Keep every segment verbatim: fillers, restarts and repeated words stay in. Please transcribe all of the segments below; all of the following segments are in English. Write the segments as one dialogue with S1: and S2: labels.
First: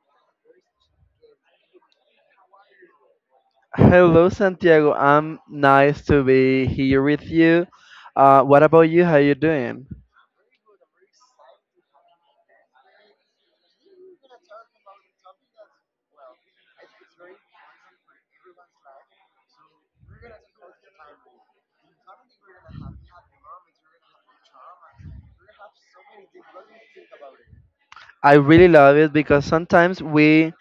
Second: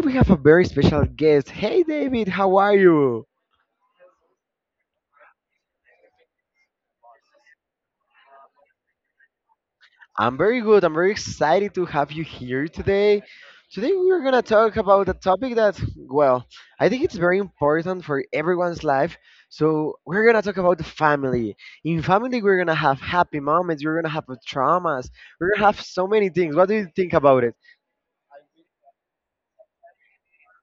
S1: we have a very special guest. Hey David, how are you?
S2: Hello, Santiago. I'm nice to be here with you. Uh, what about you? How you doing?
S1: I'm very good. I'm very excited to have you here today. Today we're going to talk about a topic that, well, I think it's very important for everyone's life. So we're going to talk about the family. In family, we're going to have happy moments. We're going to have traumas. We're going to have so many things. What do you think about it?
S2: I really love it because sometimes we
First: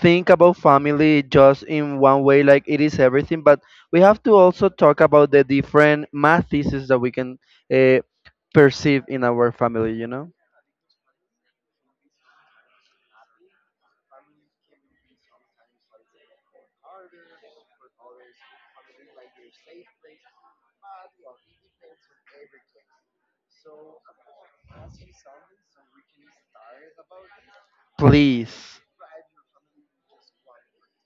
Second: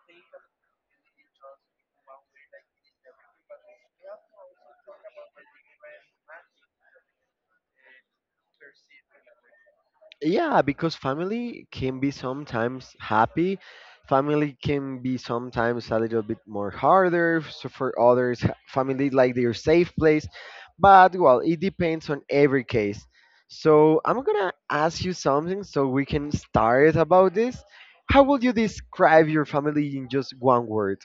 S2: think about family just in one way, like it is everything, but we have to also talk about the different math that we can uh, perceive in our family, you know?
S1: Yeah, because family can be sometimes happy. Family can be sometimes a little bit more harder. So for others, ha- family like their safe place. But well, it depends on every case. So I'm gonna ask you something so we can start about this. How would you
S2: Please.
S1: describe your family in just one word?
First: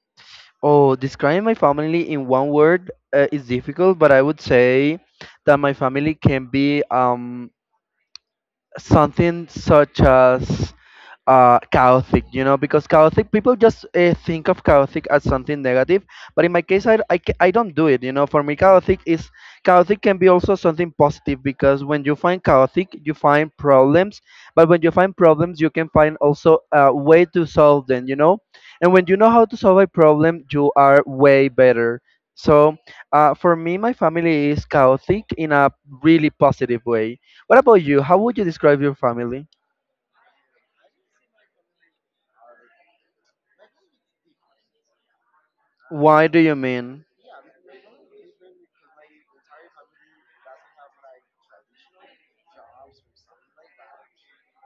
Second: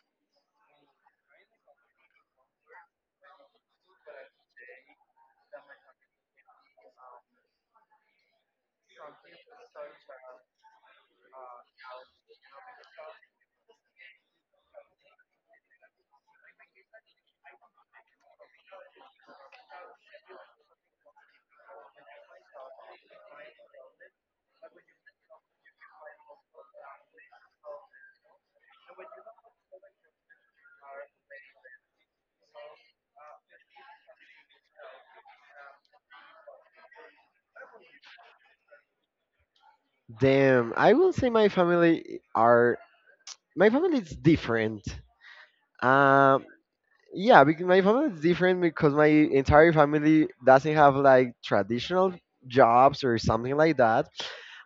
S2: Oh, describing my family in one word uh, is difficult, but I would say that my family can be um something such as uh, chaotic, you know, because chaotic people just uh, think of chaotic as something negative. But in my case, I, I, ca- I don't do it, you know. For me, chaotic is chaotic can be also something positive because when you find chaotic, you find problems. But when you find problems, you can find also a way to solve them, you know. And when you know how to solve a problem, you are way better. So uh, for me, my family is chaotic in a really positive way. What about you? How would you describe your family?
S1: Damn, I will say my family are my family is different.
S2: Why do
S1: Um.
S2: you mean?
S1: Yeah, because my family is different because my entire family doesn't have like traditional jobs or something like that.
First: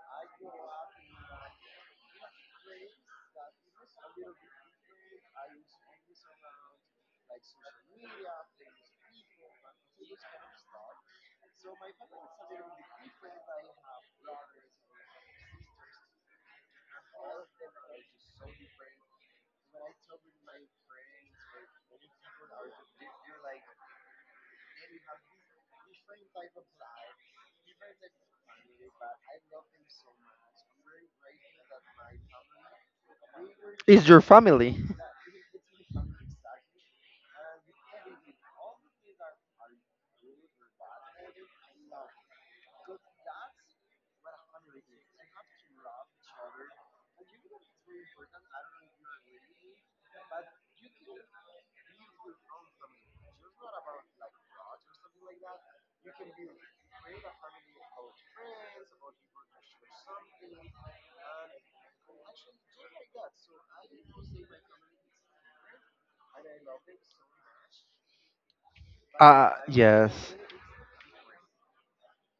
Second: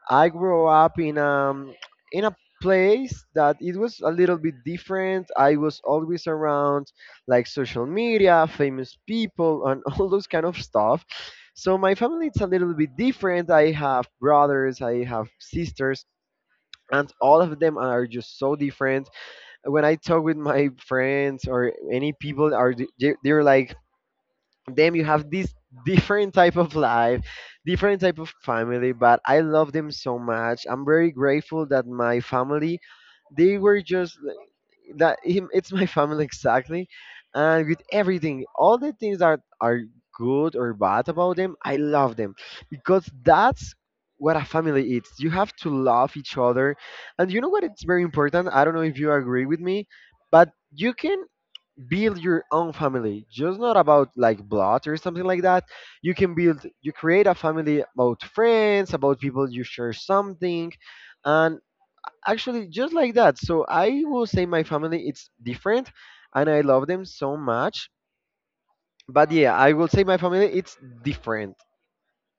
S1: I grew up in um in a place that it was a little bit different. I was always around like social media, famous people, and all those kind of stuff. So my family is a little bit different. I have brothers, I have sisters, and all of them are just so different when I talk with my friends or any people, are th- they- they're like, "Damn, you have this different type of life, different type of family." But I love them so much. I'm very grateful that my family, they were
S2: Is
S1: just
S2: your family?
S1: that him, it's my family, exactly, and with everything, all the things that are good or bad about them, I love them, because that's what a family is. You have to love each other. And you know what? It's very important. I don't know if you agree with me, but you can build your own family, just not about like blood or something like that. You can build You create a family about friends, about people you share something, and actually just like that. So I will say my family, it's different, and I love them so much. But
S2: Uh
S1: yeah, I will say my
S2: yes.
S1: family, it's different.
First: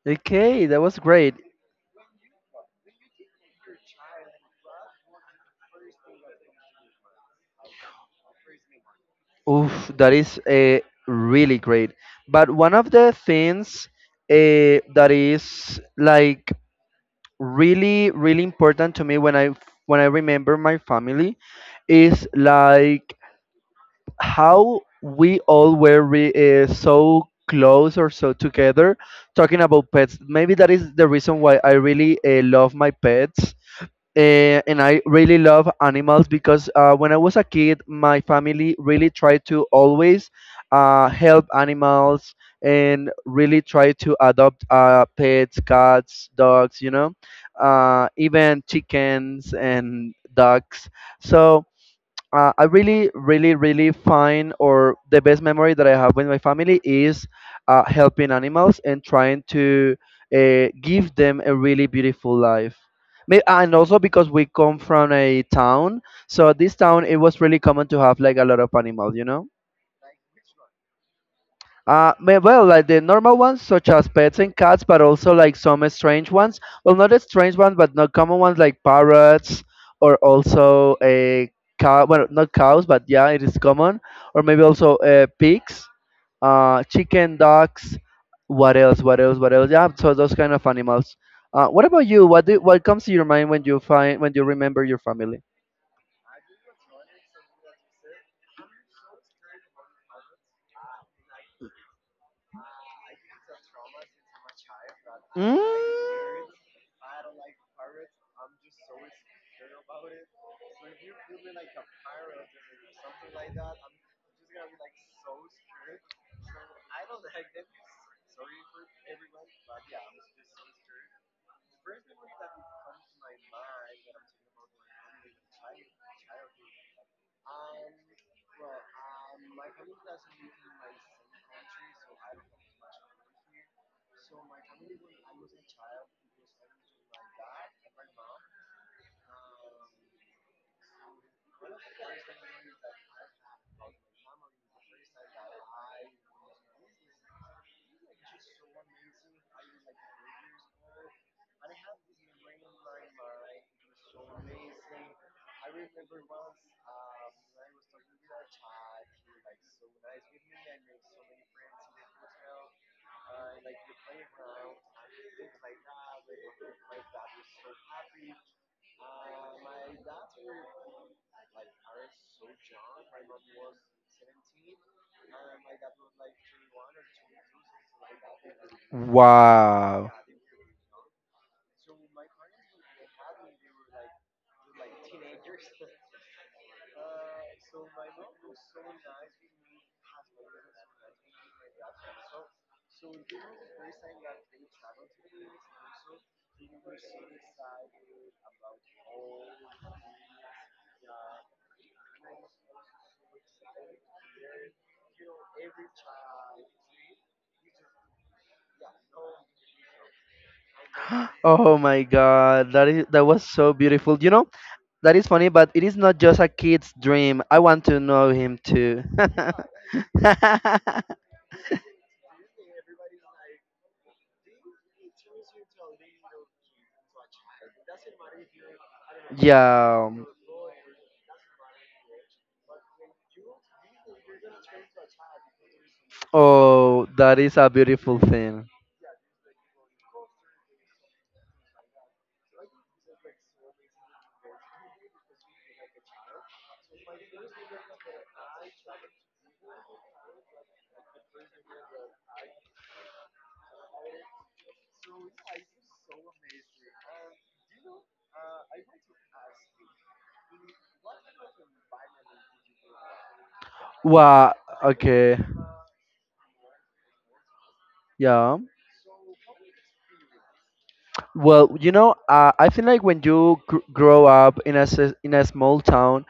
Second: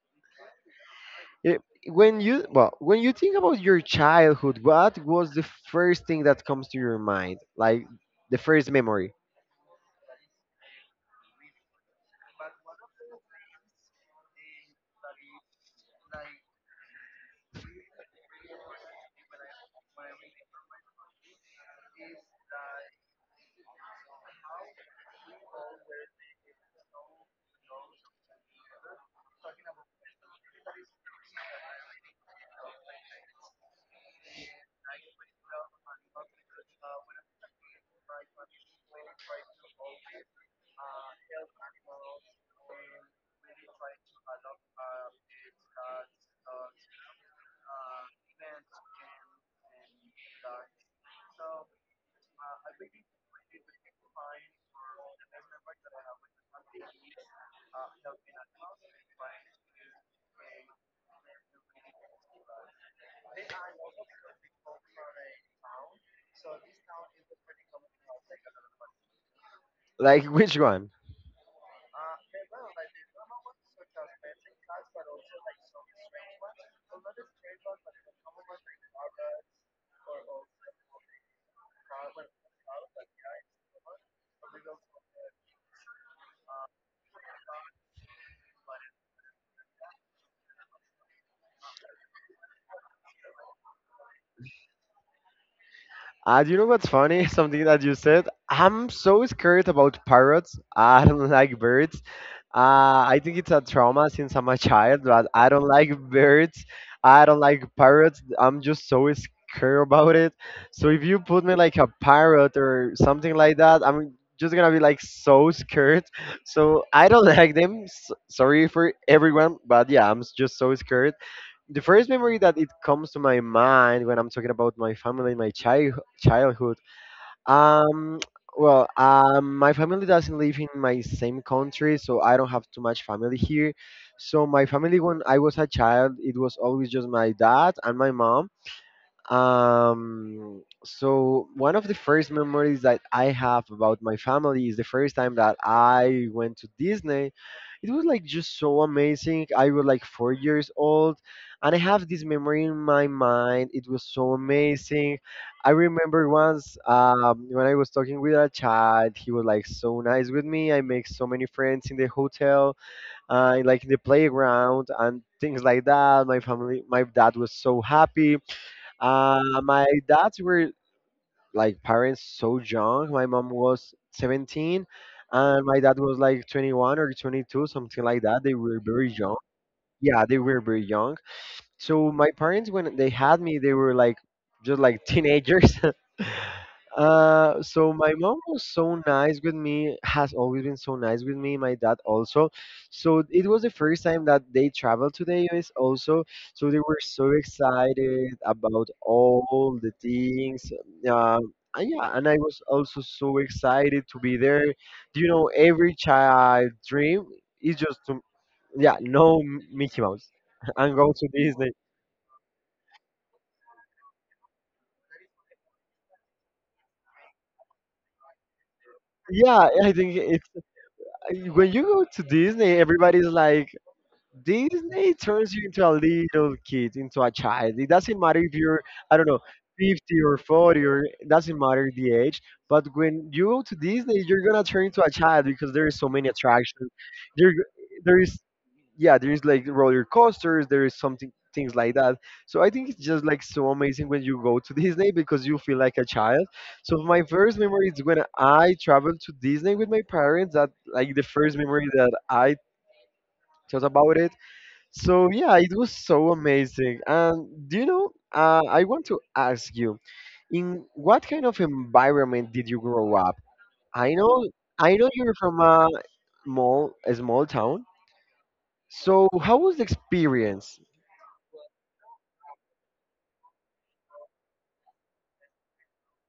S2: Okay, that was great.
S1: It- when you, well, when you think about your childhood, what was the first thing that comes to your mind, like the first memory,
S2: Oof, that is uh, really great. But one of the things uh, that is like really really important to me when I when I remember my family is like how we all were re- uh, so close or so together talking about pets. Maybe that is the reason why I really uh, love my pets. Uh, and I really love animals because uh, when I was a kid, my family really tried to always uh, help animals and really try to adopt uh, pets, cats, dogs, you know, uh, even chickens and ducks. So uh, I really, really, really find or the best memory that I have with my family is uh, helping animals and trying to uh, give them a really beautiful life. May- And also because we come from a town, so this town it was really common to have like a lot of animals, you know.
S1: like, which one?
S2: Uh, ma- well, like the normal ones, such as pets and cats, but also like some strange ones. Well, not strange ones, but not common ones like parrots or also a cow. Well, not cows, but yeah, it is common. Or maybe also uh, pigs, uh, chicken, dogs. What else? What else? What else? Yeah, so those kind of animals. Uh, what about you? What do, what comes to your mind when you find when you remember your family?
S1: Uh, you know what's funny? Something that you said. I'm so scared about parrots. I don't like birds. Uh, I think it's a trauma since I'm a child, but I
S2: Mm.
S1: don't like birds. I don't like parrots. I'm just so scared about it. So if you put me like a parrot or something like that, I'm just gonna be like so scared. So I don't like them. S sorry for everyone, but yeah, I'm just so scared. The first memory that it comes to my mind when I'm talking about my family, my child childhood. Um, well, um, my family doesn't live in my same country, so I don't have too much family here. So my family, when I was a child, it was always just my dad and my mom. Um, so one of the first memories that I have about my family is the first time that I went to Disney. It was like just so amazing. I was like four years old, and I have this memory in my mind. It was so amazing. I remember once, um, when I was talking with a child, he was like so nice with me. I make so many friends in the hotel, uh, like in the playground and things like that. My family, my dad was so happy. Uh, my dads were like parents so young. My mom was seventeen and my dad was like twenty-one or twenty-two, something like that. They were very young.
S2: Wow.
S1: Yeah, they were very young. So my parents, when they had me, they were like just like teenagers. Uh, so my mom was so nice with me, has always been so nice with me, my dad also. So it was the first time that they traveled to the U S also. So they were so excited about all the things. Um, and yeah, and I was also so excited to be there. You know, every child dream is just to, yeah, no, Mickey Mouse and go to Disney.
S2: Oh my god, that is that was so beautiful. You know, that is funny, but it is not just a kid's dream. I want to know him too.
S1: Yeah, I think it's, when you go to Disney, everybody's like, Disney turns you into a little kid, into a child. It doesn't matter if you're, I don't know,
S2: Yeah.
S1: fifty or forty, or it doesn't matter the age. But when you go to Disney, you're gonna turn into a child because there is so many attractions.
S2: Oh, that
S1: There,
S2: is a beautiful
S1: there is,
S2: thing.
S1: yeah, there is like roller coasters. There is something things like that. So I think it's just like so amazing when you go to Disney because you feel like a child. So my first memory is when I traveled to Disney with my parents. That like the first memory that I thought about it. So yeah, it was so amazing. And do you know, uh, I want to ask you, in what kind of environment did you grow up? I know,
S2: Wow.
S1: I know you're
S2: Okay.
S1: from a small, a small town.
S2: Yeah.
S1: So how was the experience
S2: Well, you know, uh, I feel like when you gr- grow up in a s- in a small town,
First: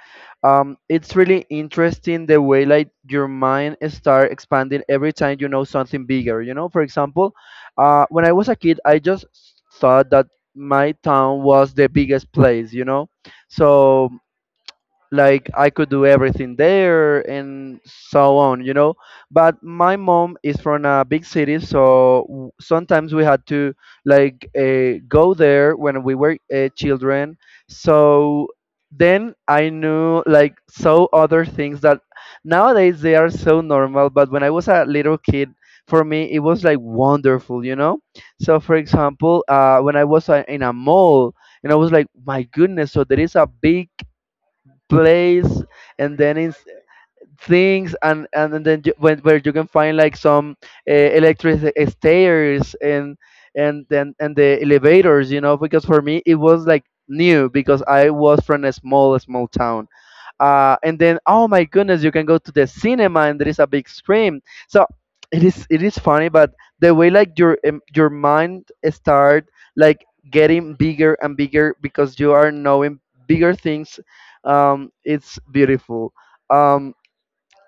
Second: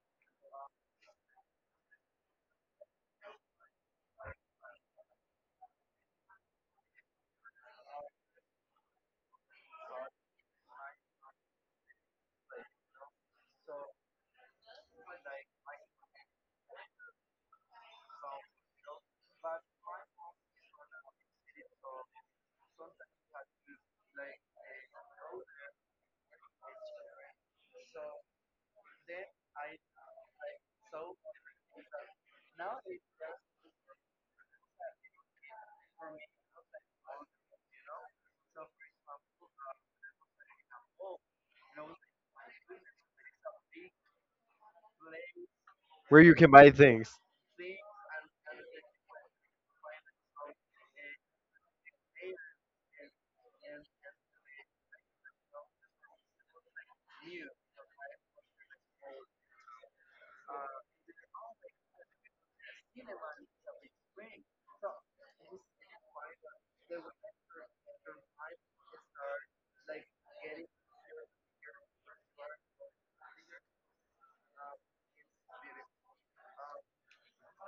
S2: um, it's really interesting the way like your mind start expanding every time you know something bigger. You know, for example, uh, when I was a kid, I just thought that my town was the biggest place. You know, so like I could do everything there and so on, you know. But my mom is from a big city, so w- sometimes we had to like uh, go there when we were uh, children. So then I knew like so other things that nowadays they are so normal, but when I was a little kid, for me it was like wonderful, you know. So for example, uh, when I was uh, in a mall and I was like, my goodness, so there is a big place and
S1: where you
S2: then
S1: can
S2: it's
S1: buy things?
S2: things and and then you, when, where you can find like some uh, electric stairs and and then and the elevators, you know, because for me it was like new because I was from a small small town uh, and then, oh my goodness, you can go to the cinema and there is a big screen. So it is, it is funny, but the way like your um, your mind start like getting bigger and bigger because you are knowing bigger things. um, it's beautiful. um,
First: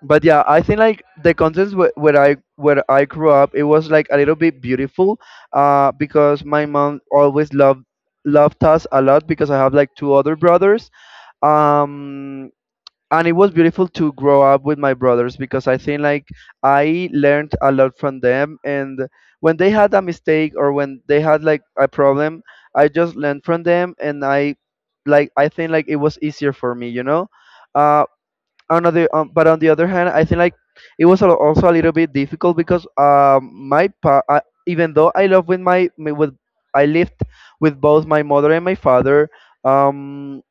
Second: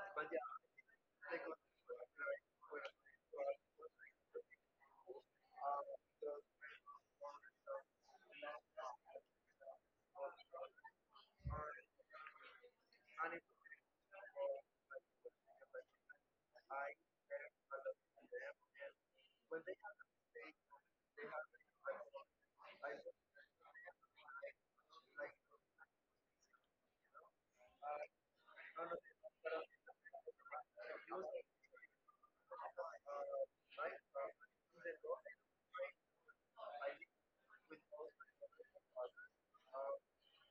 S2: but yeah, I think like the contents where, where i where i grew up, it was like a little bit beautiful uh, because my mom always loved loved us a lot because I have like two other brothers. um and it was beautiful to grow up with my brothers because I think like I learned a lot from them, and when they had a mistake or when they had like a problem, I just learned from them, and I, like, I think like it was easier for me, you know. Uh on the um, but on the other hand, I think like it was al- also a little bit difficult because um my pa- I, even though I love with my with I lived with both my mother and my father. um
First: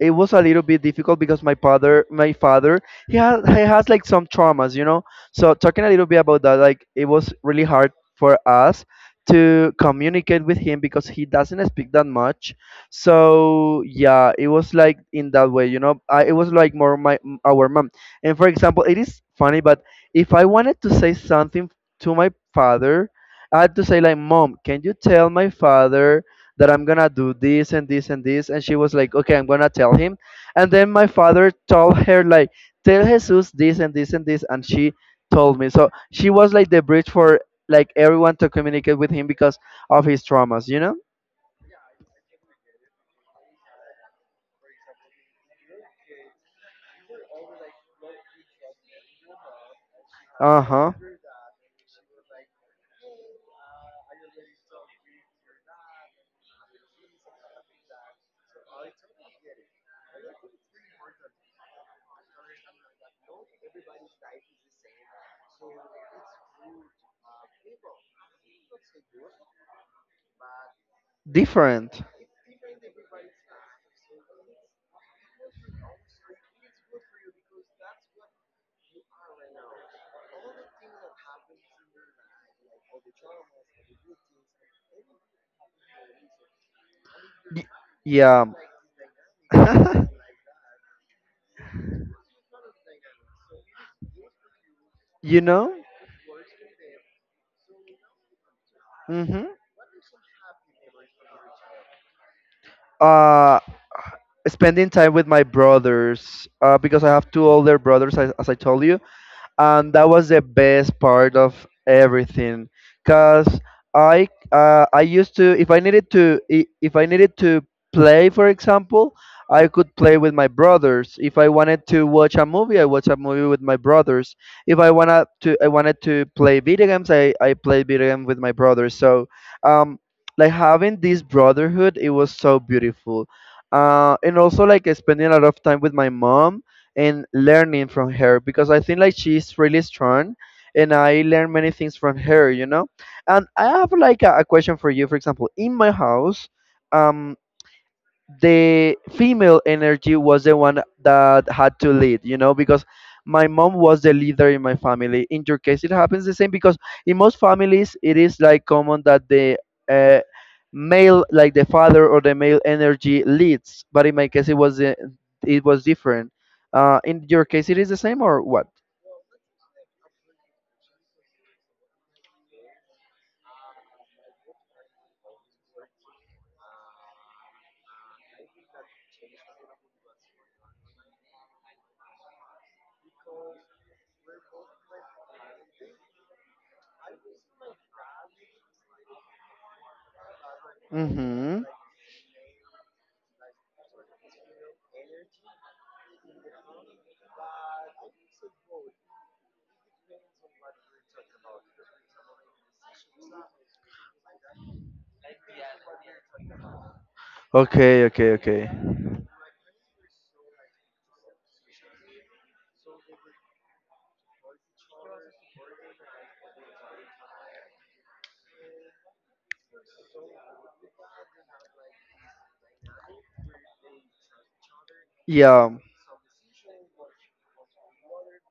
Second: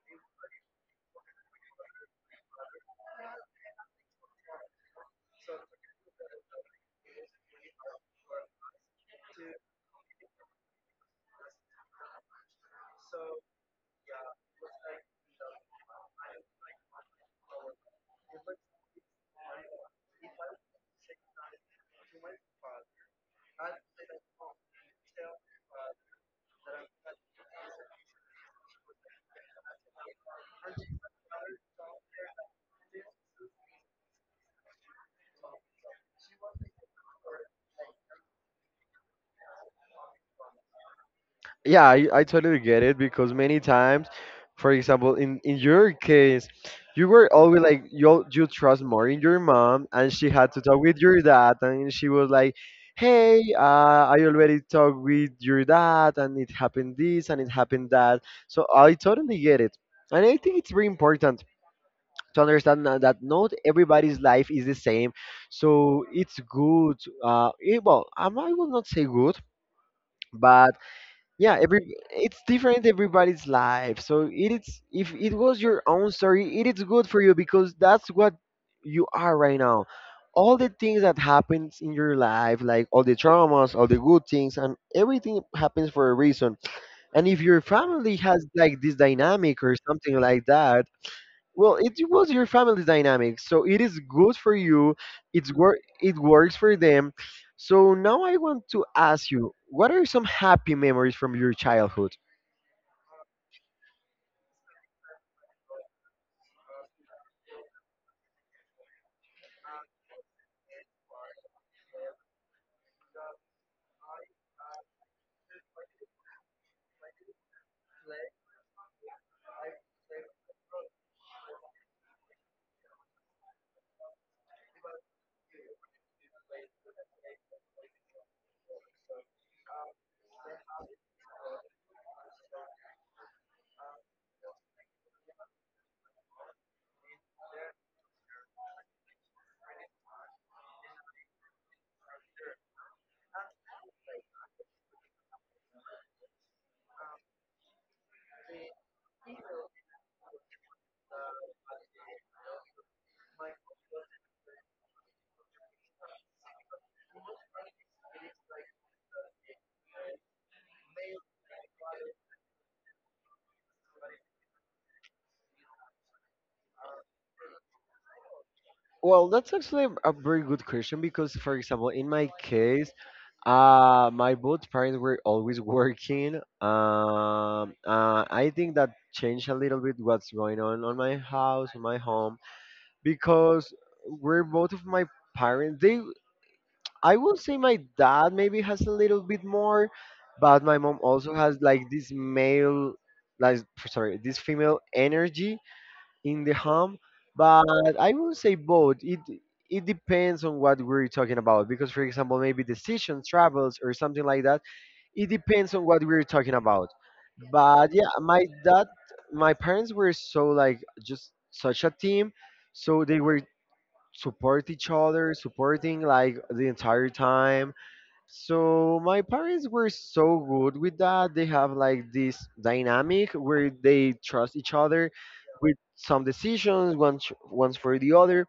S2: it was a little bit difficult because my father my father, he has, he has like some traumas, you know. So talking a little bit about that, like it was really hard for us to communicate with him because he doesn't speak that much. So yeah, it was like in that way, you know. I, it was like more my m- our mom. And for example, it is funny, but if I wanted to say something to my father, I had to say, like, mom, can you tell my father that I'm gonna do this and this and this. And she was like, okay, I'm gonna tell him. And then my father told her, like, tell Jesus this and this and this. And she told me. So she was like the bridge for like everyone to communicate with him because of his traumas, you know?
S1: Yeah, I, I totally get it because many times, for example, in, in your case, you were always like you you trust more in your mom, and she had to
S2: Uh
S1: talk
S2: huh.
S1: with your dad, and she was like, "Hey, uh, I already talked with your dad, and it happened this, and it happened that." So I totally get it, and I think it's very important to understand that that not everybody's life is the same. So it's good. Uh, eh, well, um, I will not say good, but yeah, every
S2: Different.
S1: it's different everybody's life. So it is, if it was your own story, it is good for you, because that's what you are right now. All the things that happens in your life, like all the traumas, all the good things, and everything happens for a reason. And if your family has
S2: Yeah.
S1: like this dynamic or something like that, well, it was your family dynamic, so it is good for you.
S2: You
S1: It's
S2: know,
S1: work. It works for them. So now I want to ask
S2: mm-hmm.
S1: you, what are some happy memories from your childhood?
S2: Uh, spending time with my brothers, uh, because I have two older brothers, as, as I told you. And that was the best part of everything because i uh, i used to, if I needed to I- if I needed to play, for example, I could play with my brothers. If I wanted to watch a movie, I watch a movie with my brothers. If I wanted to I wanted to play video games, i I play video games with my brothers. So um like having this brotherhood, it was so beautiful. uh and also like spending a lot of time with my mom and learning from her because I think like she's really strong, and I learn many things from her, you know. And I have like a, a question for you. For example, in my house, um the female energy was the one that had to lead, you know, because my mom was the leader in my family. In your case, it happens the same because in most families, it is like common that the uh, male, like the father or the male energy leads, but in my case, it was the- it was different. Uh, in your case, it is the same or what?
S1: Well, that's actually a very good question because, for example, in my case, uh, my both parents were always working. Um, uh, I think that changed a little bit what's going on on my house, on my home, because we're both of my parents. They, I will say my dad maybe has a little bit more, but my mom also has
S2: Mm-hmm.
S1: like this male, like, sorry, this female energy in the home. But I will say both. It it depends on what we're talking about because, for example, maybe decisions, travels, or something like that. It depends on what we're talking about. But
S2: Okay,
S1: yeah,
S2: okay,
S1: my
S2: okay.
S1: dad, my parents were so like just such a team, so they were support each other, supporting like the entire time. So my parents were so good with that. They have like this dynamic where they trust each other
S2: Yeah,
S1: with some decisions, once once for the other.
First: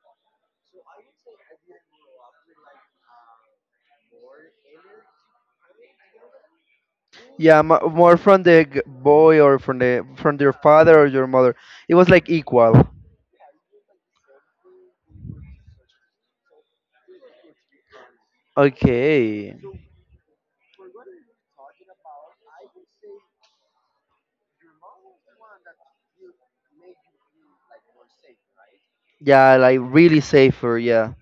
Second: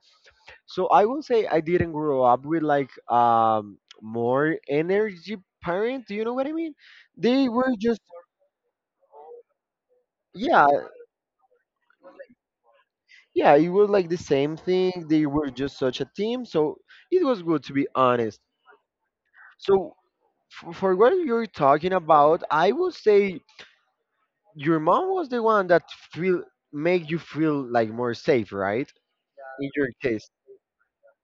S1: So I will say I didn't grow up with like um more energy parent. Do you know what I mean? They
S2: yeah,
S1: were
S2: mo-
S1: just,
S2: more from the g- boy or from the from your
S1: yeah,
S2: father or your mother. It was like equal.
S1: yeah. It was like the same thing. They were just such a team. So it was good to be honest.
S2: Okay.
S1: So f- for what you're talking about, I will say, your mom was the one that feel make you feel like more safe, right?
S2: Yeah,
S1: In
S2: like
S1: your
S2: really
S1: case.
S2: safer, yeah.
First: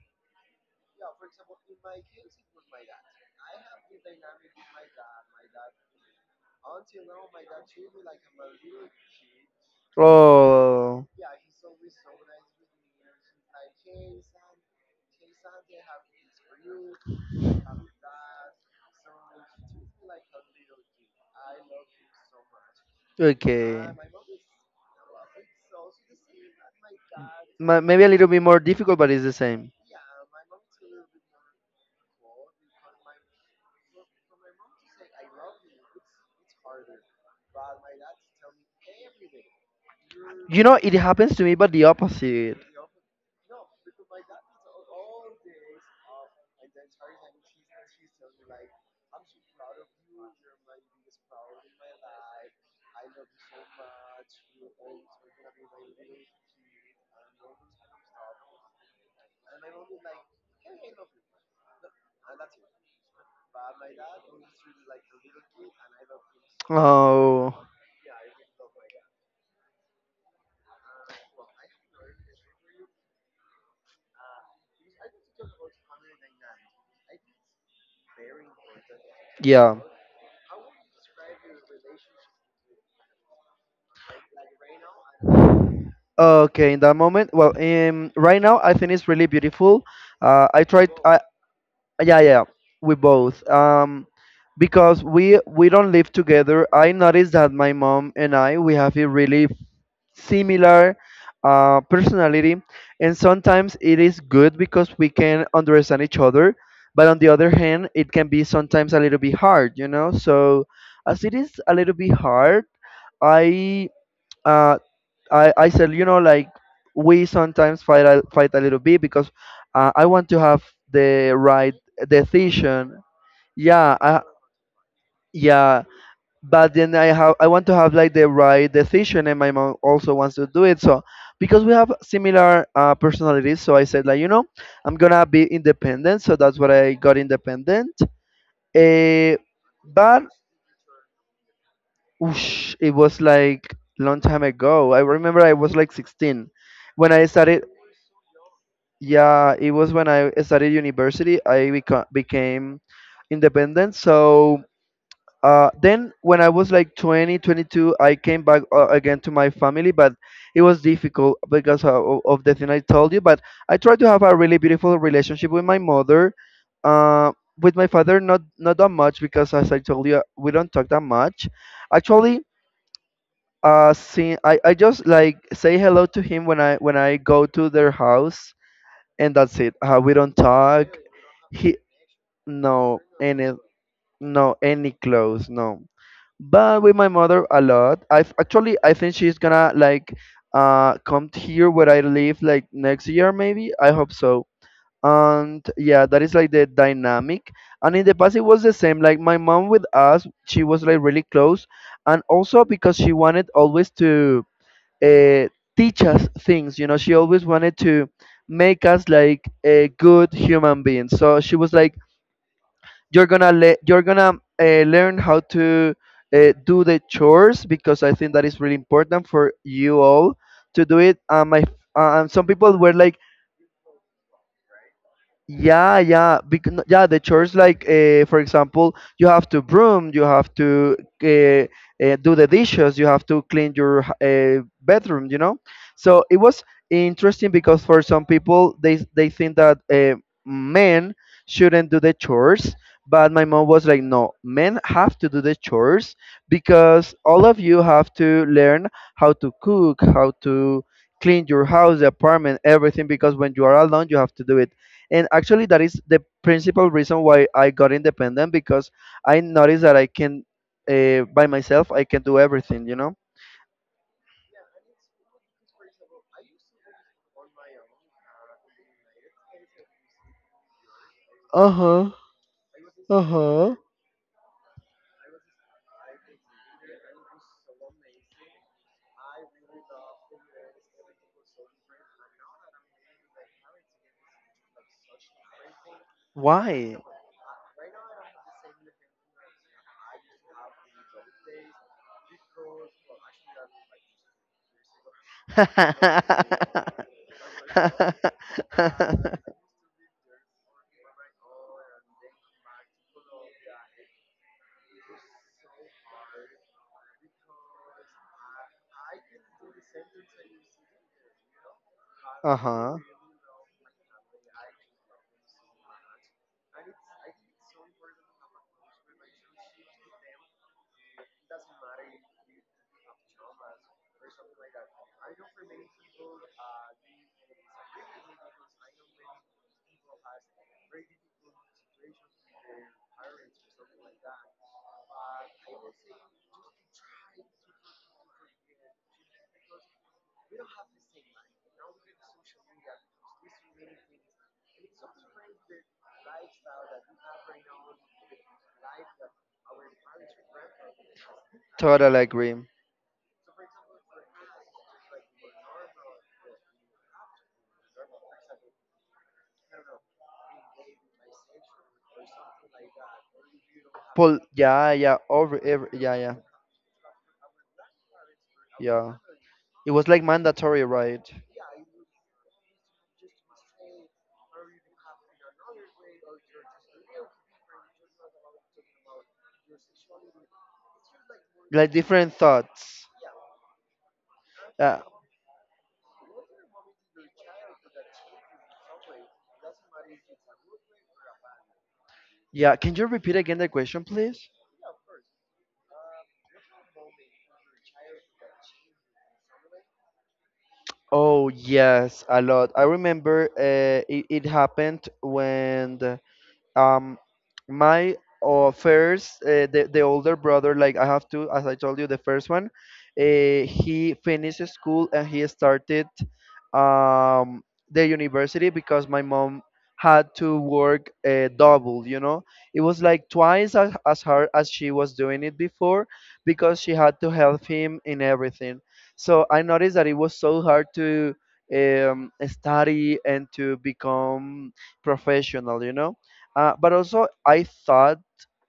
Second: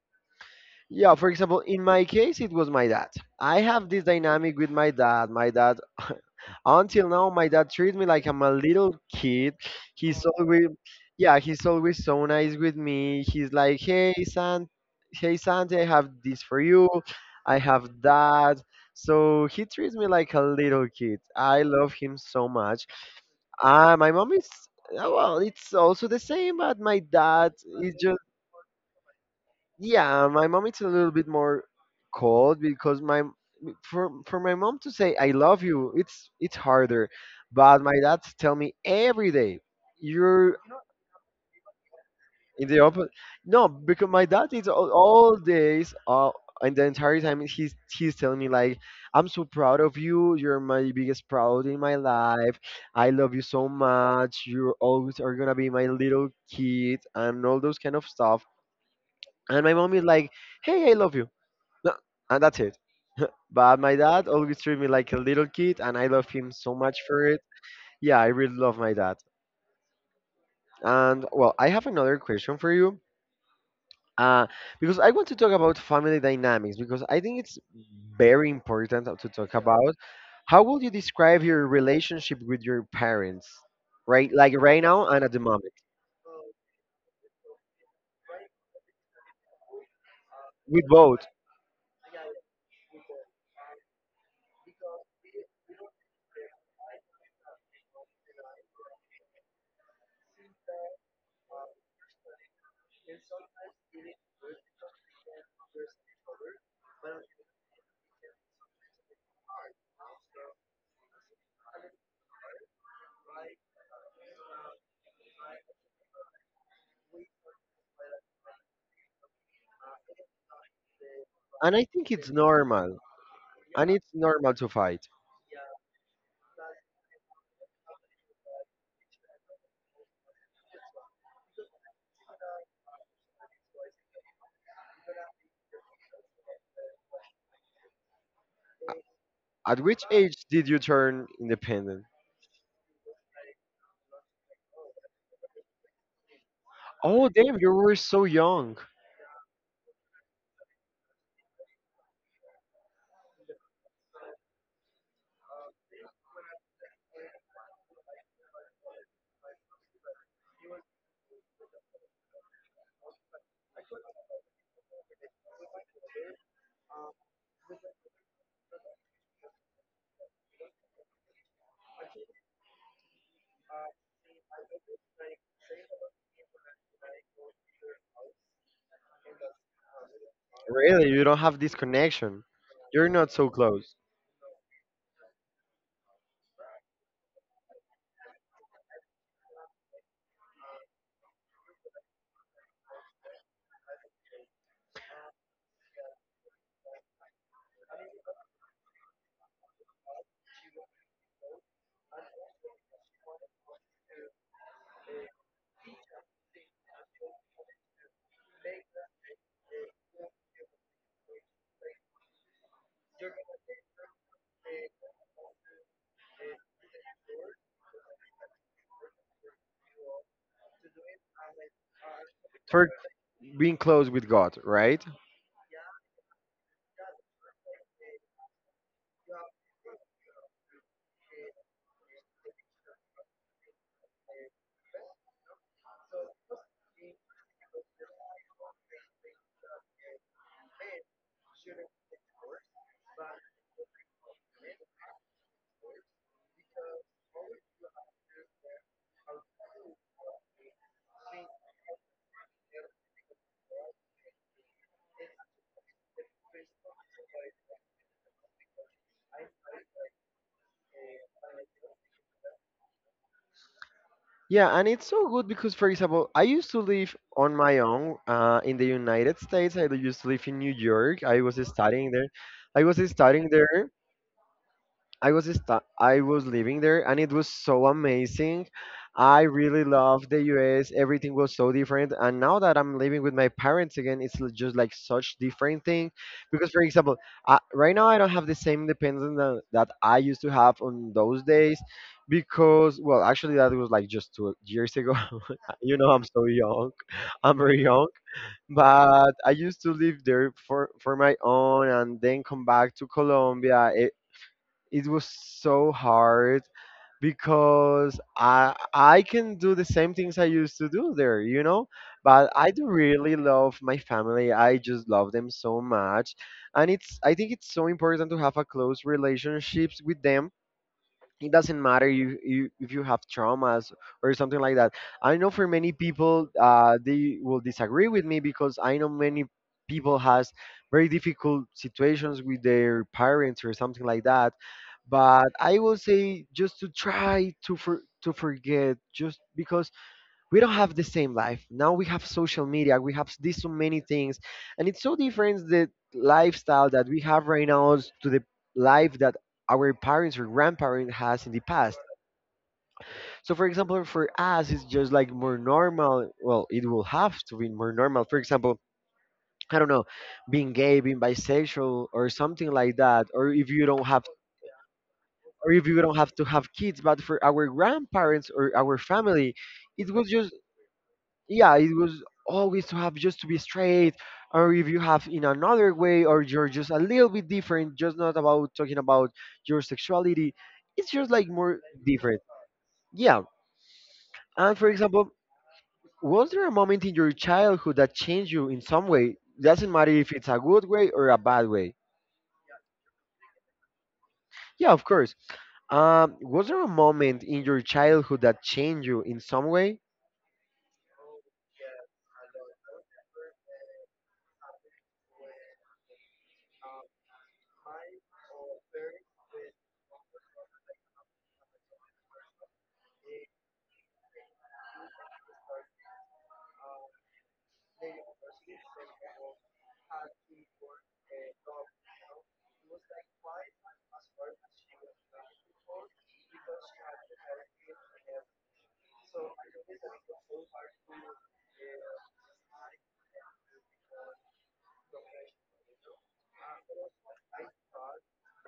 S1: Yeah, for example, in my case it was my dad. I have this dynamic with my dad. My dad, until now my dad treats me like I'm a little kid. He's always,
S2: Oh,
S1: yeah, he's always so nice with me. He's like, "Hey, son, hey, Santa, I have this for you. I have that." So he treats me like a little kid. I love him so much.
S2: okay.
S1: Uh, my mom is, uh, well, it's also the same, but my dad
S2: Ma-
S1: is
S2: Maybe a
S1: just.
S2: little bit more difficult, but it's the same.
S1: Yeah. My mom is a little bit more cold because my for for my mom to say I love you, it's it's harder. But my dad tell me every day,
S2: You
S1: you're
S2: know, it happens to me, but the opposite.
S1: in the open. No, because my dad is all, all days all and the entire time he's he's telling me like I'm so proud of you, you're my biggest proud in my life, I love you so much, you always are gonna be my little kid and all those kind of stuff. And my mom is like, hey, I love you. No, and that's it. But my dad always treat me like a little kid and I love him so much for it.
S2: Oh,
S1: Yeah, I really love my dad. And well, I have another question for you. Uh, because I want to talk about family dynamics because I think it's very important to talk
S2: yeah.
S1: about. How would you describe your relationship with your parents, right? Like right now and at the moment,
S2: Okay, in that moment, well, um, right now I think it's really beautiful. Uh, I
S1: with
S2: tried, I,
S1: both.
S2: yeah, yeah, we both. Um, because we we don't live together. I noticed that my mom and I, we have a really similar uh, personality, and sometimes it is good because we can understand each other. But on the other hand, it can be sometimes a little bit hard, you know. So as it is a little bit hard, I uh, I I said, you know, like we sometimes fight a, fight a little bit because uh, I want to have the right
S1: And I think it's
S2: decision.
S1: normal, and
S2: Yeah,
S1: it's
S2: I,
S1: normal to fight.
S2: yeah, but then I have, I want to have like the right decision, and my mom also wants to do it. So because we have similar uh, personalities, so I said like, you know, I'm gonna be independent. So that's what I got, independent. Eh,
S1: At which
S2: but
S1: age did you turn independent?
S2: whoosh, it was like long time ago. I remember I was like sixteen when I
S1: Oh, damn,
S2: started.
S1: you were so young.
S2: Yeah, it was when I started university. I beca- became independent. So, uh, then when I was like twenty, twenty-two, I came back uh, again to my family. But it was difficult because of, of of the thing I told you. But I tried to have a really beautiful relationship with my mother. uh, with my father, not not that much, because as I told you, we don't talk that much actually. Uh see, i, I just like say hello to him when i when i go to their house. And that's it. Uh, we don't talk.
S1: Really, you don't have this
S2: He,
S1: connection.
S2: no
S1: You're not so
S2: any,
S1: close.
S2: no any clothes, no. But with my mother, a lot. I've actually, I think she's gonna like uh come t- here where I live like next year maybe, I hope so. And yeah, that is like the dynamic. And in the past, it was the same. Like my mom with us, she was like really close. And also because she wanted always to uh, teach us things, you know, she always wanted to make us like a good human being. So she was like, you're gonna le- you're gonna uh, learn how to uh, do the chores, because I think that is really important for you all to do it. Um, I, um, some people
S1: For
S2: were like,
S1: being close with God, right?
S2: yeah, yeah, because yeah, the chores like, uh, for example, you have to broom, you have to uh, uh, do the dishes, you have to clean your h- uh, bedroom, you know. So it was interesting because for some people, they they think that uh, men shouldn't do the chores. But my mom was like, no, men have to do the chores, because all of you have to learn how to cook, how to clean your house, the apartment, everything, because when you are alone, you have to do it. And actually that is the principal reason why I got independent, because I noticed that I can, uh, by myself I can do everything, you know.
S1: Yeah, and it's so good because, for example, I used to live on my own uh, in the United States. I used to live in New York. I was
S2: Uh-huh.
S1: studying there. I was studying
S2: Uh-huh.
S1: there, I was sta- I was living there and it was so amazing. I really loved the U S. Everything was so different. And now that I'm living with my parents again, it's l- just like such different thing. Because for
S2: Why?
S1: example, I, right now I don't have the same independence that, that I used to have on those days. Because well, actually that was like just two years ago. You know, I'm so young. I'm very young, but I used to live there for for my own and then come back to Colombia. E-, it was so hard because I I can do the same things I used to do there, you know. But
S2: Uh
S1: I do
S2: huh.
S1: really love my family. I just love them so much, and it's I think it's so important to have a close relationships with them. It doesn't matter you, you if you have traumas or something like that. I know for many people uh, they will disagree with me because I know many people has very difficult situations with their parents or something like that, but I will say just to try to for, to forget just because we don't have the same life now. We have social media, we have these so many things, and it's so different the lifestyle that we have right now is to the life that our parents or grandparents has in the past.
S2: Totally agree.
S1: So for example, for us it's just like more normal, well it will have to be more normal. For example, I don't know, being gay, being bisexual, or something like that, or if you don't have
S2: Pull. Yeah, yeah. Over.
S1: or if
S2: Every,
S1: you
S2: yeah,
S1: don't have
S2: yeah,
S1: to have kids, but for our grandparents or our
S2: yeah.
S1: family,
S2: It was
S1: it
S2: like
S1: was just
S2: mandatory, right?
S1: yeah, it was always to have just to be straight, or if you have in another way, or you're just a little bit different, just not about talking about your sexuality. It's just like more
S2: Like different
S1: different.
S2: thoughts.
S1: Yeah. And for
S2: Yeah.
S1: example, was there a moment in your childhood that changed you in some way? Doesn't matter if it's a good way or a bad way.
S2: Yeah. Can you repeat again the question, please?
S1: Yeah, of course. Um, was there a moment in your childhood that changed you in some way?
S2: Oh yes, a lot. I remember uh, it, it happened when the- um my uh, first uh, the, the older brother, like I have to, as I told you, the first one. Uh, he finished school and he started um the university, because my mom had to work uh, double, you know. It was like twice as, as hard as she was doing it before, because she had to help him in everything. So I noticed that it was so hard to um, study and to become professional, you know. Uh, but also, I thought,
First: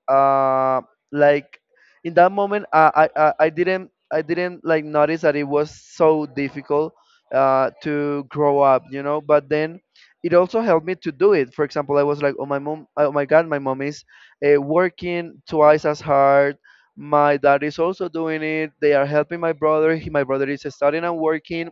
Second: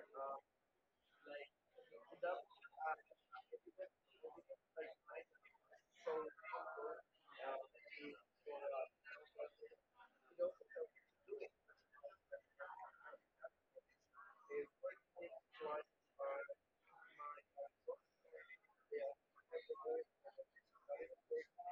S2: uh, like in that moment, I, I, I I didn't, I didn't like notice that it was so difficult uh, to grow up, you know. But then, it also helped me to do it. For example, I was like, oh my mom, oh my God, my mom is uh, working twice as hard. My dad is also doing it. They are helping my brother. He, my brother is studying and working.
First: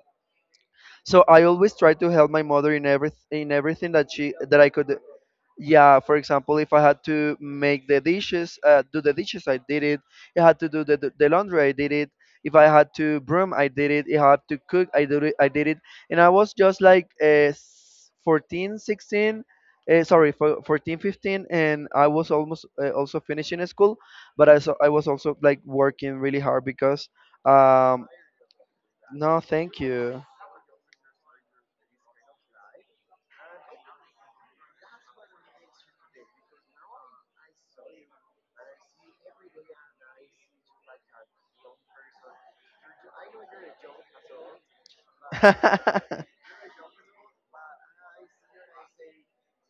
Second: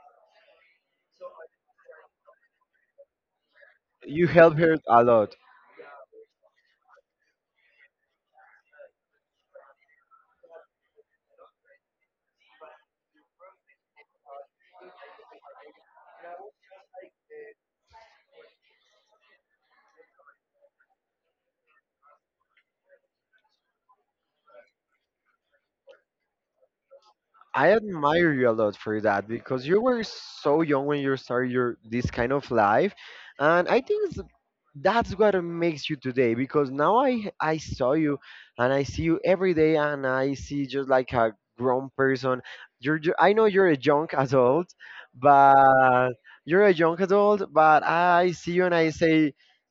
S2: So I always try to help my mother in every in everything that
S1: You
S2: she
S1: helped
S2: that I
S1: her
S2: could.
S1: a lot.
S2: Yeah, for example, if I had to make the dishes, uh, do the dishes, I did it. If I had to do the, the the laundry, I did it. If I had to broom, I did it. If I had to cook, I did it. I did it. And I was just like uh, s- fourteen, sixteen, uh, sorry, fo- fourteen, fifteen, and I was almost uh, also finishing school, but I, so, I was also like working really hard because,
S1: I
S2: um,
S1: admire you a lot for that
S2: no,
S1: because
S2: thank
S1: you were
S2: you.
S1: so young when you started your this kind of life,
S2: And that's what makes
S1: and I think it's- that's what makes you today. Because now I I saw you, and I see you every day, and I see just like a grown person. You're ju- I know you're a young adult,
S2: you're a
S1: but
S2: young,
S1: you're a young adult. But I see you and I say,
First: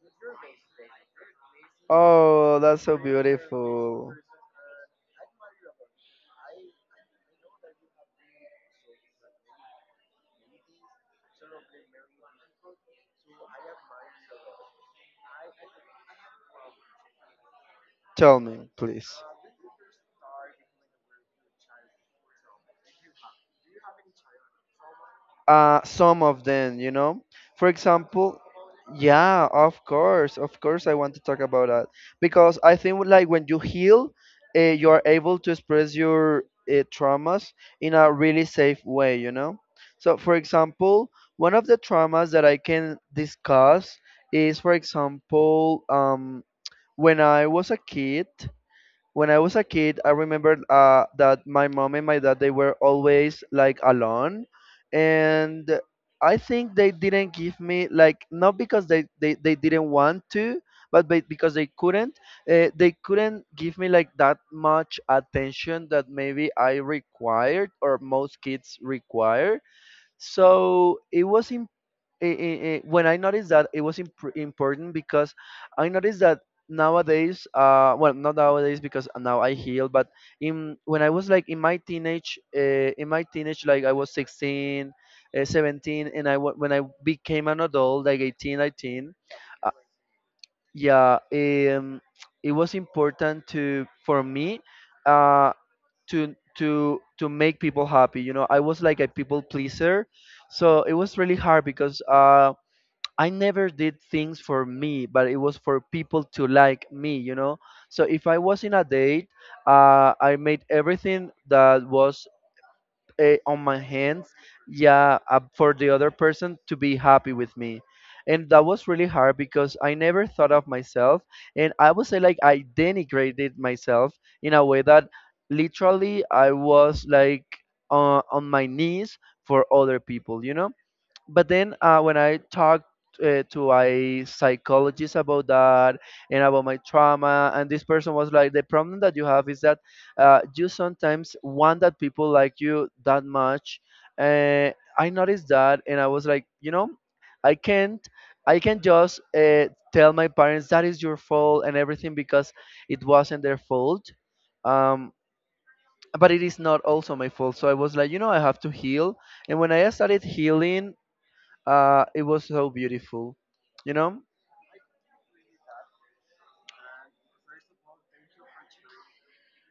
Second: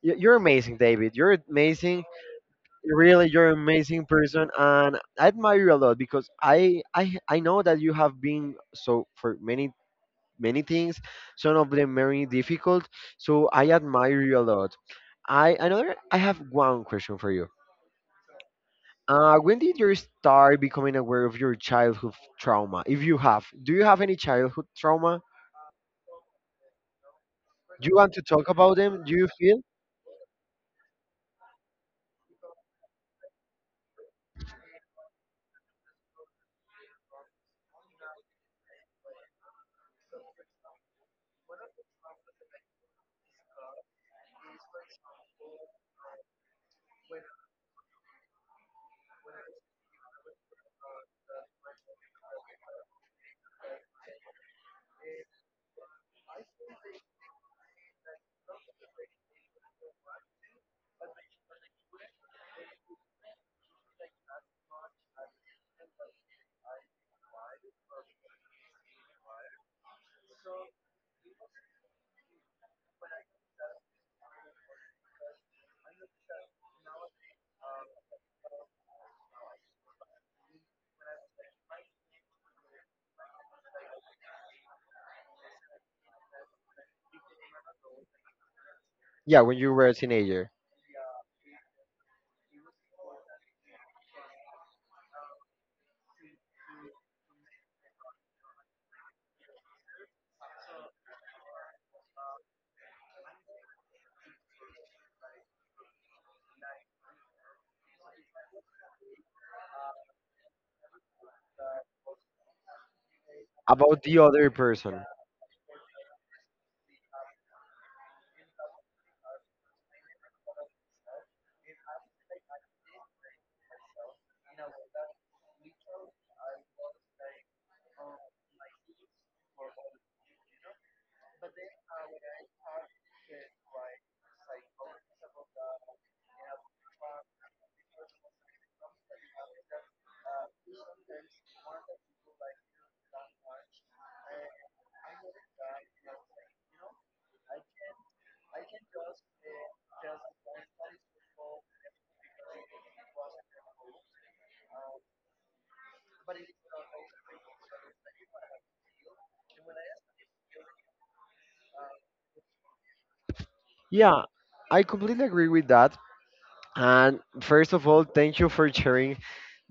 S1: "Y- You're amazing, David. You're amazing.
S2: oh, that's so.
S1: Really, you're an amazing person, and I admire you a lot because I I I know that you have been so for many many things, some of them very difficult. So I admire you a lot. I another I have one question for you.
S2: Tell me, please.
S1: Uh, when did you start becoming aware of your childhood trauma? If you have, do you have any childhood trauma?
S2: Uh, some of them, you know. For
S1: Do you want to
S2: example,
S1: talk about them? Do you
S2: yeah,
S1: feel?
S2: of course, of course, I want to talk about that, because I think like when you heal, uh, you are able to express your uh, traumas in a really safe way, you know. So, for example, one of the traumas that I can discuss is, for example, um when I was a kid, when I was a kid, I remember uh, that my mom and my dad, they were always like alone. And I think they didn't give me like, not because they they, they didn't want to, but be- because they couldn't. Uh, they couldn't give me like that much attention that maybe I required or most kids require. So it was, i- i- i- when I noticed that it was imp- important, because I noticed that nowadays, uh, well, not nowadays because now I heal, but in, when I was like in my teenage, uh, in my teenage, like I was sixteen, uh, seventeen, and I wa- when I became an adult, like eighteen, nineteen.
S1: Yeah, when
S2: uh,
S1: you were a teenager,
S2: yeah, um, it was important to for me, uh, to to to make people happy. You know, I was like a people pleaser, so it was really hard because uh I never did things for me, but it was for people to like me, you know. So if I was in a date, uh, I made everything that was uh, on my
S1: about the
S2: hands,
S1: other person.
S2: yeah, uh, for the other person to be happy with me, and that was really hard because I never thought of myself, and I would say like I denigrated myself in a way that literally I was like uh, on my knees for other people, you know. But then uh, when I talked uh, to a psychologist about that and about my trauma, and this person was like, the problem that you have is that uh, you sometimes want that people like you that much. Uh, I noticed that, and I was like, you know, I can't. I can not just uh, tell my parents that is your fault and everything, because it wasn't their fault. Um, but it is not also my fault. So I was like, you know, I have to heal. And when I started healing, uh, it was so beautiful, you know.
S1: Yeah, I completely agree with that. And first of all, thank you for sharing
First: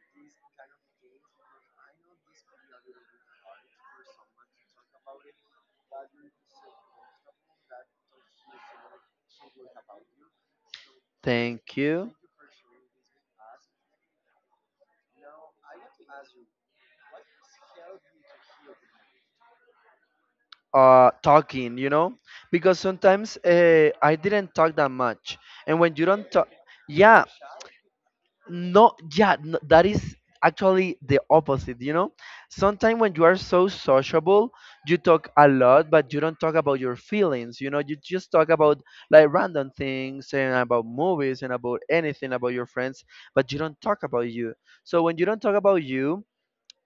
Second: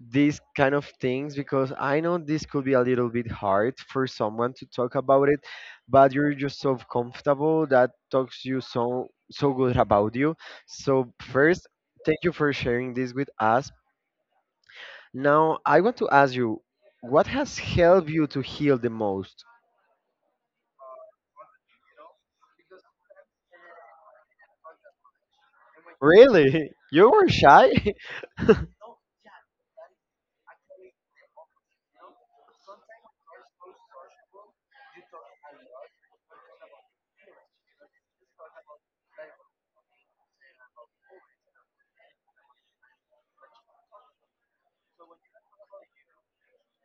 S1: these kind of things because I know this could be a little bit hard for someone to talk about it, but you're just so comfortable that talks you so so good about you. So first,
S2: Thank you.
S1: thank you for sharing this with us. Now, I want to ask you, what has helped you to heal the most?
S2: Uh, talking, you know, because sometimes uh, I didn't talk that much, and when you don't talk,
S1: Really? You
S2: yeah,
S1: were shy?
S2: no, yeah, n that is actually the opposite, you know. Sometimes when you are so sociable, you talk a lot but you don't talk about your feelings, you know. You just talk about like random things and about movies and about anything, about your friends, but you don't talk about you. So when you don't talk about you,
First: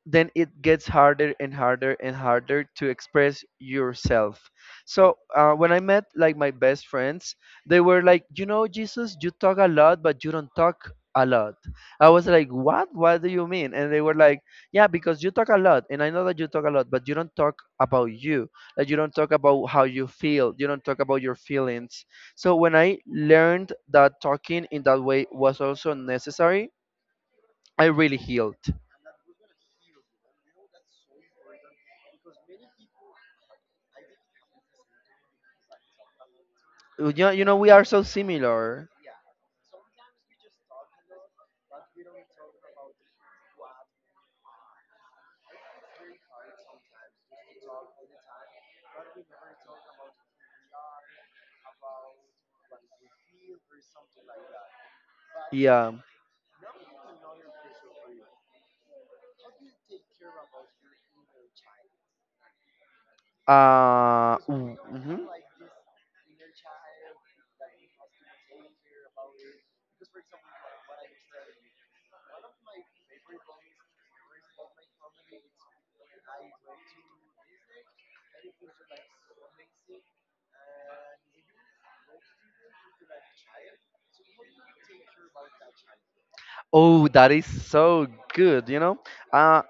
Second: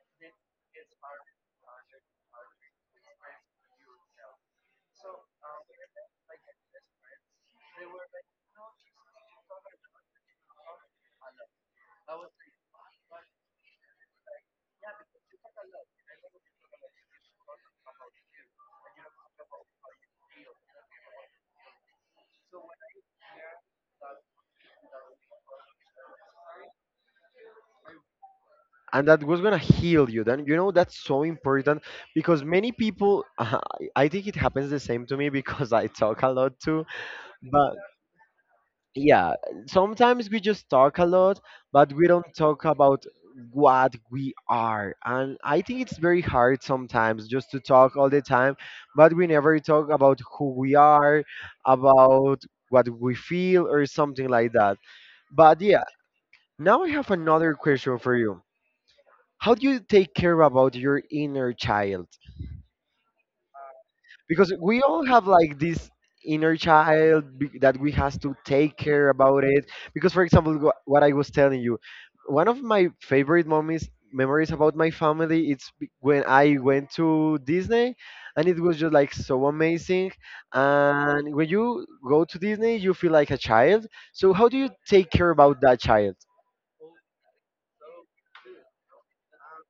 S2: then it gets harder and harder and harder to express yourself. So uh, when I met like my best friends, they were like, you know, Jesus, you talk a lot, but you don't talk a lot. I was like, what? What do you mean? And they were like, yeah, because you talk a lot, and I know that you talk a lot, but you don't talk about you. Like you don't talk about how you feel. You don't talk about your feelings. So when I learned that talking in that way was also necessary, I really healed.
S1: And that was gonna heal you then, you know. That's so important because many people i I think it happens the same to me because I talk a lot too,
S2: You know, you know we
S1: but
S2: are so similar.
S1: yeah, sometimes we just talk a lot but we don't talk about what we are. And I think it's very hard sometimes just to talk all the time but we never talk about who we are, about what we feel or something like that, but yeah.
S2: Yeah.
S1: Now I have another question for you. How do you take care about your inner child,
S2: Uh,
S1: because
S2: mm,
S1: we all
S2: mhm.
S1: have like this inner child be- that we has to take care about it. Because for example, wh- what I was telling you, one of my favorite moments memories about my family it's be- when I went to Disney, and it was just like so amazing. And when you go to Disney you feel like a child, so how do you take care about that child?
S2: Oh, that is so good, you know? Uh,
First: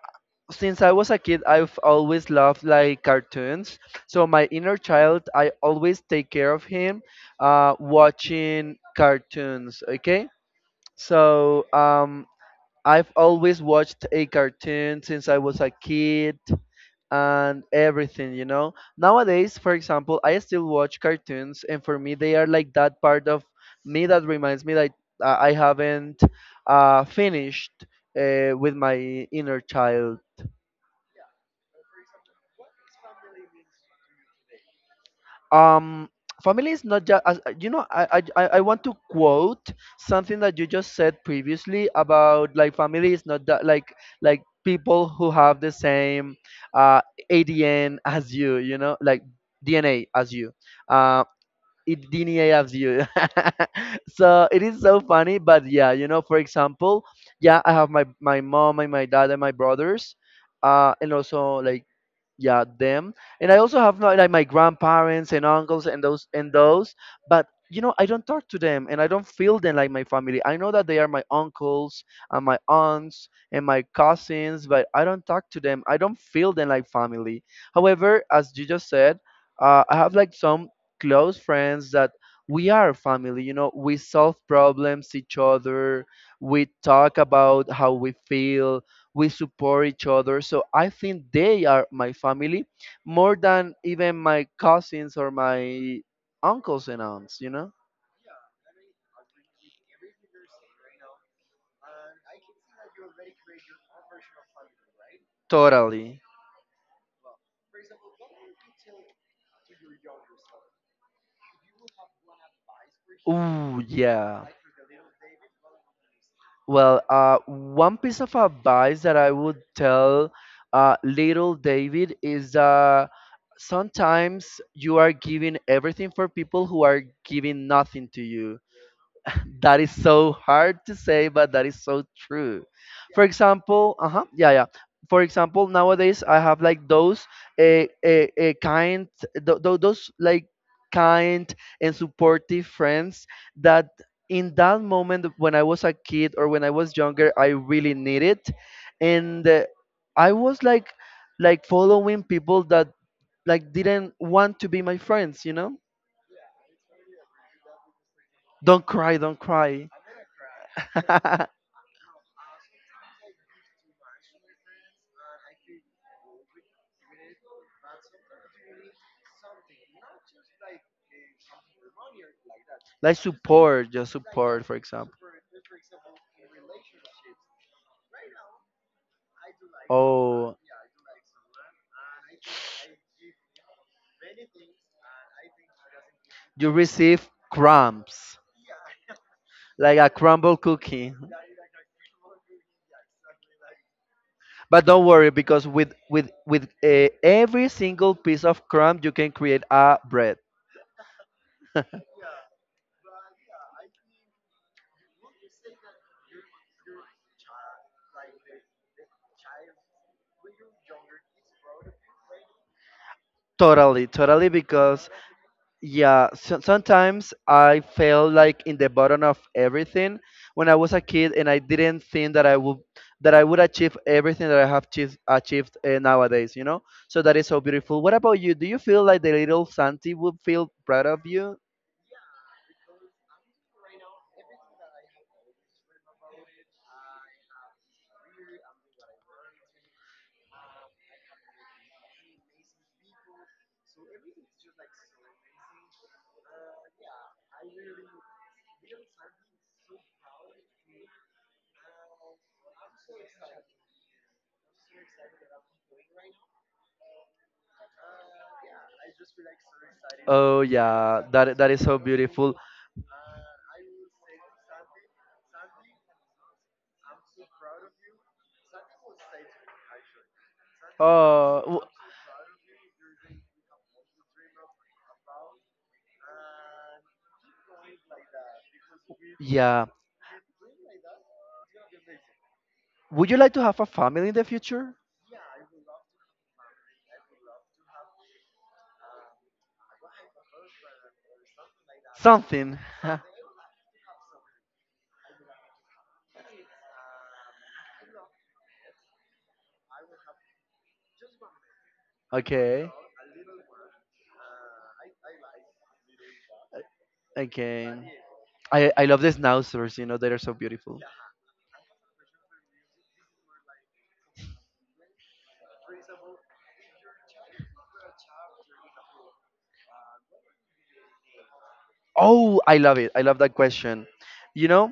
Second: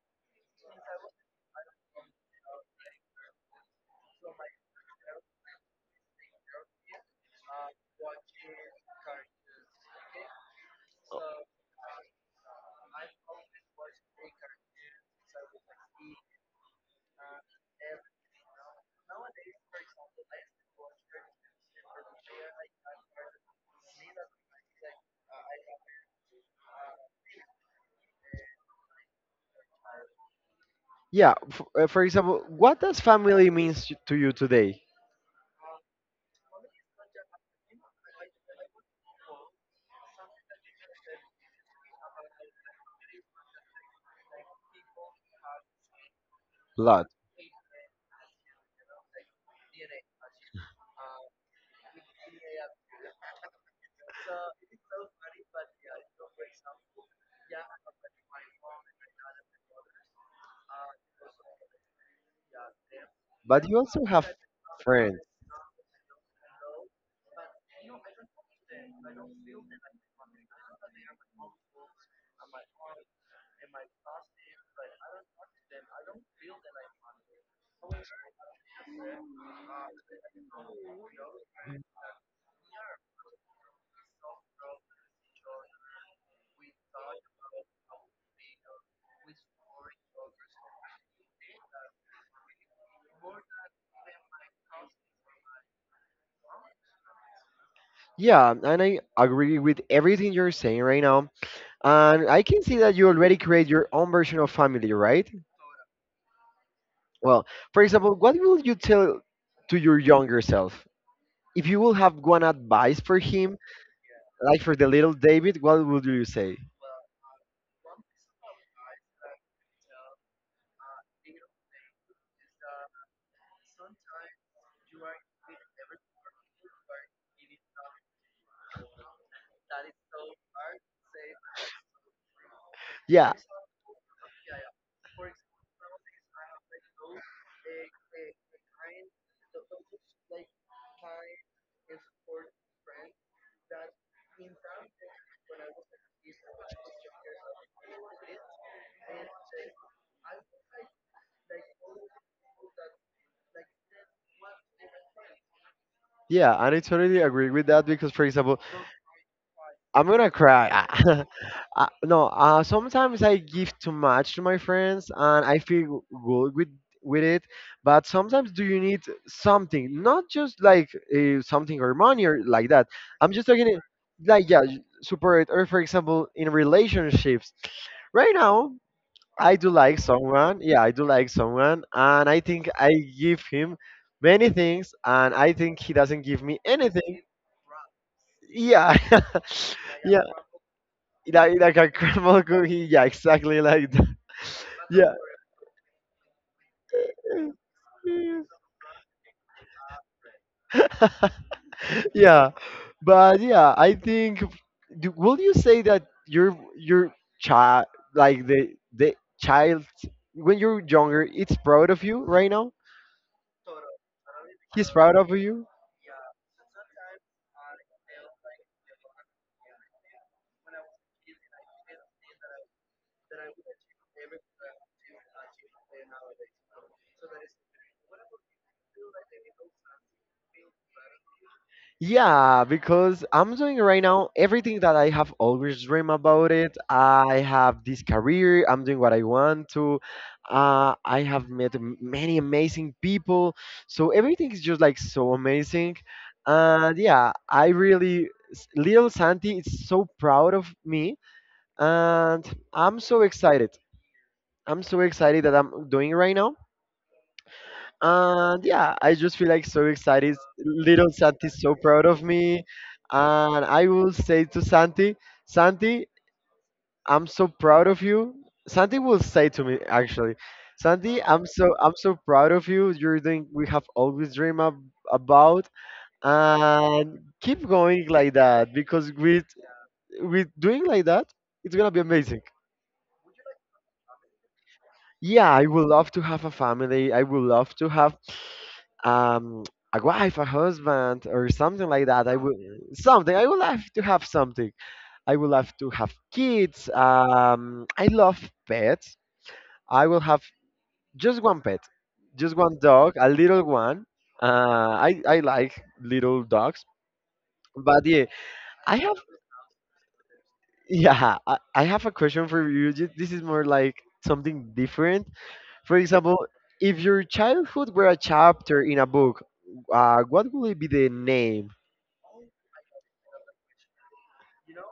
S2: since I was a kid, I've always loved like cartoons. So my inner child, I always take care of him, uh, watching cartoons. Okay, so um, I've always watched a cartoon since I was a kid and everything, you know. Nowadays for example, I still watch cartoons, and for me they are like that part of me that reminds me that i I haven't uh, finished uh, with my inner child.
S1: Yeah, f- uh, for example, what does family means to you today?
S2: um Family is not just, you know, I, I i I want to quote something that you just said previously about like family is not that like like people who have the same, uh
S1: Lot.
S2: adn as you, you know, like dna as you, uh it dna as you. So it is so funny. But yeah, you know, for example, yeah, I have my my mom and my dad and my brothers, uh and also like, yeah, them. And I
S1: But you
S2: also have
S1: also
S2: my- like
S1: have
S2: my
S1: friends.
S2: grandparents and uncles and those and those. But you know, I don't talk to them and I don't feel them like my family. I know that they are my uncles and my aunts and my cousins, but I don't talk to them. I don't feel them like family. However, as you just said, uh, I have like some close friends that we are family, you know. We solve problems each other, we talk about how we feel, we support each other. So I think they are my family more than even my cousins or my uncles and aunts, you know.
S1: Yeah, and I agree with everything you're saying right now. And I can see that you already create your own version of family, right?
S2: Totally.
S1: Well, for example, what will you tell to your younger self? If you will have one advice for him,
S2: Ooh yeah.
S1: like for the little David, what would you say?
S2: Well, uh, one piece of advice that I would tell uh, little David is, uh, sometimes you are giving everything for people who are giving nothing to you. That is so hard to say, but that is so true. For
S1: Yeah,
S2: example, uh huh, yeah, yeah. For example, nowadays I have like those, a a, a kind th- th- those like kind and supportive friends that in that moment when I was a kid or when I was younger I really needed. And uh, I was like like following people that like didn't want to be my friends, you know.
S1: yeah, and I totally agree with that because, for example,
S2: Don't cry, don't cry.
S1: I'm gonna cry. I, no, uh, sometimes I give too much to my friends, and I feel good with with it. But sometimes, do you need something? Not just like uh, something or money or like that.
S2: Like
S1: I'm just talking
S2: support, just
S1: like yeah,
S2: support, for example.
S1: support or for example in relationships. Right now, I do like
S2: Oh,
S1: someone. Yeah, I do like someone, and I think I give him many things, and I think he doesn't give me
S2: you
S1: anything.
S2: receive crumbs,
S1: Yeah,
S2: like a
S1: yeah,
S2: crumble cookie.
S1: like like a caramel cookie. Yeah, exactly like that.
S2: But don't
S1: Yeah,
S2: worry, because with with with uh, every single piece of crumb, you can create a bread.
S1: yeah. But yeah, I think. Do, will you say that your your child, like the the child, when you're younger, it's proud of you right now?
S2: Totally, totally,
S1: He's
S2: because,
S1: proud of you.
S2: yeah, so, sometimes I felt like in the bottom of everything when I was a kid, and I didn't think that I would that I would achieve everything that I have achieved, achieved uh, nowadays. You know, so that is so beautiful. What about you? Do you feel like the little Santi would feel proud of you?
S1: Yeah, because I'm doing right now everything that I have always dreamed about it. I have this career, I'm doing what I want to. Uh, I have met m- many amazing people. So everything is just like so amazing. And yeah, I really, s- little Santi is so proud of me. And I'm so excited. I'm so excited that I'm doing right now. And yeah, I just feel like so excited.
S2: Oh
S1: Little
S2: yeah, that
S1: Santi's
S2: that
S1: so
S2: is so
S1: proud of
S2: beautiful.
S1: me. And I will say to Santi, Santi, I'm so proud of you. Santi will say to me actually, Santi, I'm so
S2: Oh,
S1: I'm so proud of you. You're doing we have always dreamed ab- about, and keep going like that because with
S2: yeah.
S1: with doing like that, it's gonna be amazing.
S2: Would you like to have a family in the future?
S1: Yeah, I would love to have a family. I would love to have um, a wife, a husband, or something like that. I would
S2: Something.
S1: something. I would love to have something. I would love to have kids. Um, I love pets. I will have just one pet, just one
S2: Okay.
S1: dog, a little one. Uh, I I like little dogs,
S2: Okay.
S1: but yeah,
S2: I,
S1: I
S2: I
S1: have
S2: love the schnauzers, you know, they are so beautiful.
S1: yeah, I, I have a question for you. Ju- This is more like something different. For example, if your childhood were a chapter in a book, uh, what would it be the name?
S2: Oh, I love it. I love that question. You know,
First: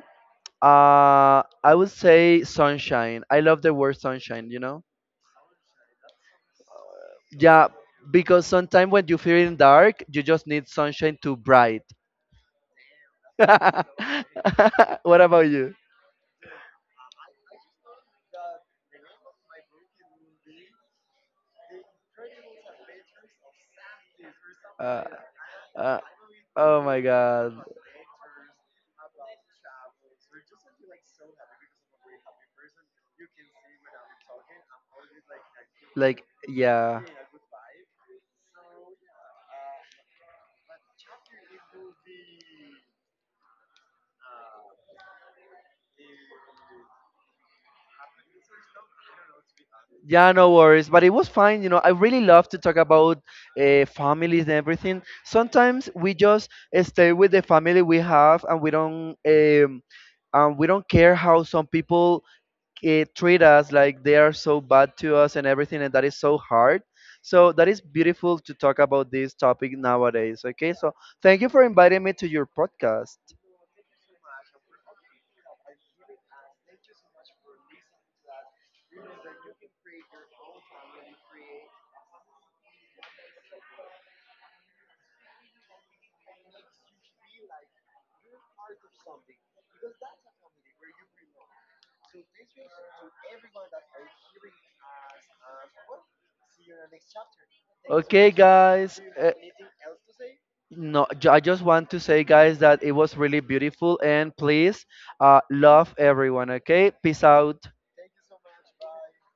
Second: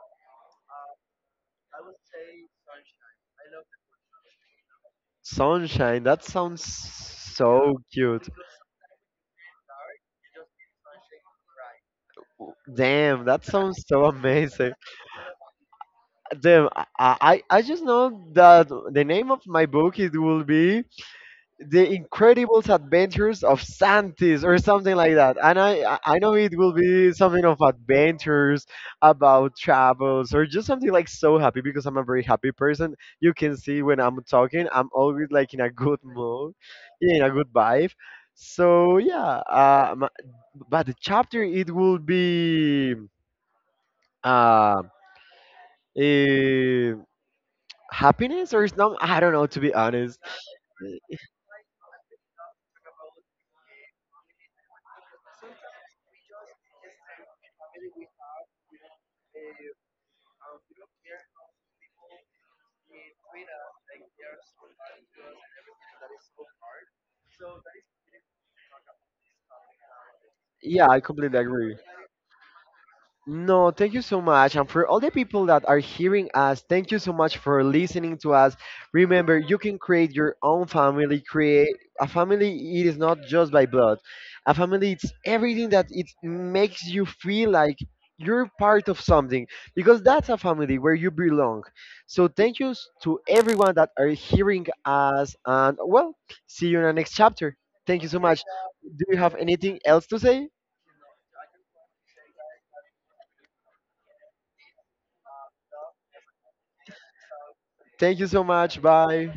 S2: uh, I would say sunshine. I love the word sunshine, you know?
S1: Sunshine, that sounds
S2: Yeah,
S1: so cute.
S2: because sometimes when you feel in dark, you just need sunshine to bright.
S1: Damn, that sounds so amazing.
S2: What about you?
S1: Damn, I, I, I just know that the name of my book it will be The Incredible Adventures of Santis or something
S2: Uh,
S1: like that. And I, I
S2: uh,
S1: I know it will
S2: oh my
S1: be something
S2: god.
S1: of adventures about travels or just something like so happy because I'm a very happy person. You can see when I'm talking, I'm always like in a good
S2: Like,
S1: mood,
S2: yeah.
S1: in a good vibe. So yeah, um, but the chapter it will be uh, eh, happiness or something. I don't know to be honest.
S2: Yeah, no worries. But it was fine. You know, I really love to talk about uh, families and everything. Sometimes we just uh, stay with the family we have, and we don't, um, and we don't care how some people uh, treat us, like they are so bad to us and everything, and that is so hard. So that is beautiful to talk about this topic nowadays. Okay,
S1: Yeah,
S2: so
S1: I completely
S2: thank you for
S1: agree.
S2: inviting me to your podcast.
S1: No, thank you so much. And for all the people that are hearing us, thank you so much for listening to us. Remember, you can create your own family. Create a family, it is not just by blood. A family, it's everything that it makes you feel like you're part of something because that's a family where you belong. So thank you s- to everyone that are hearing us. And well, see you in the next chapter. Thank you so
S2: Okay, much.
S1: much.
S2: Guys.
S1: Do you have anything else to say?
S2: No, ju- I just want to say, guys, that it was really beautiful. And please, uh, love everyone, okay? Peace out.
S1: Thank you so much. Bye.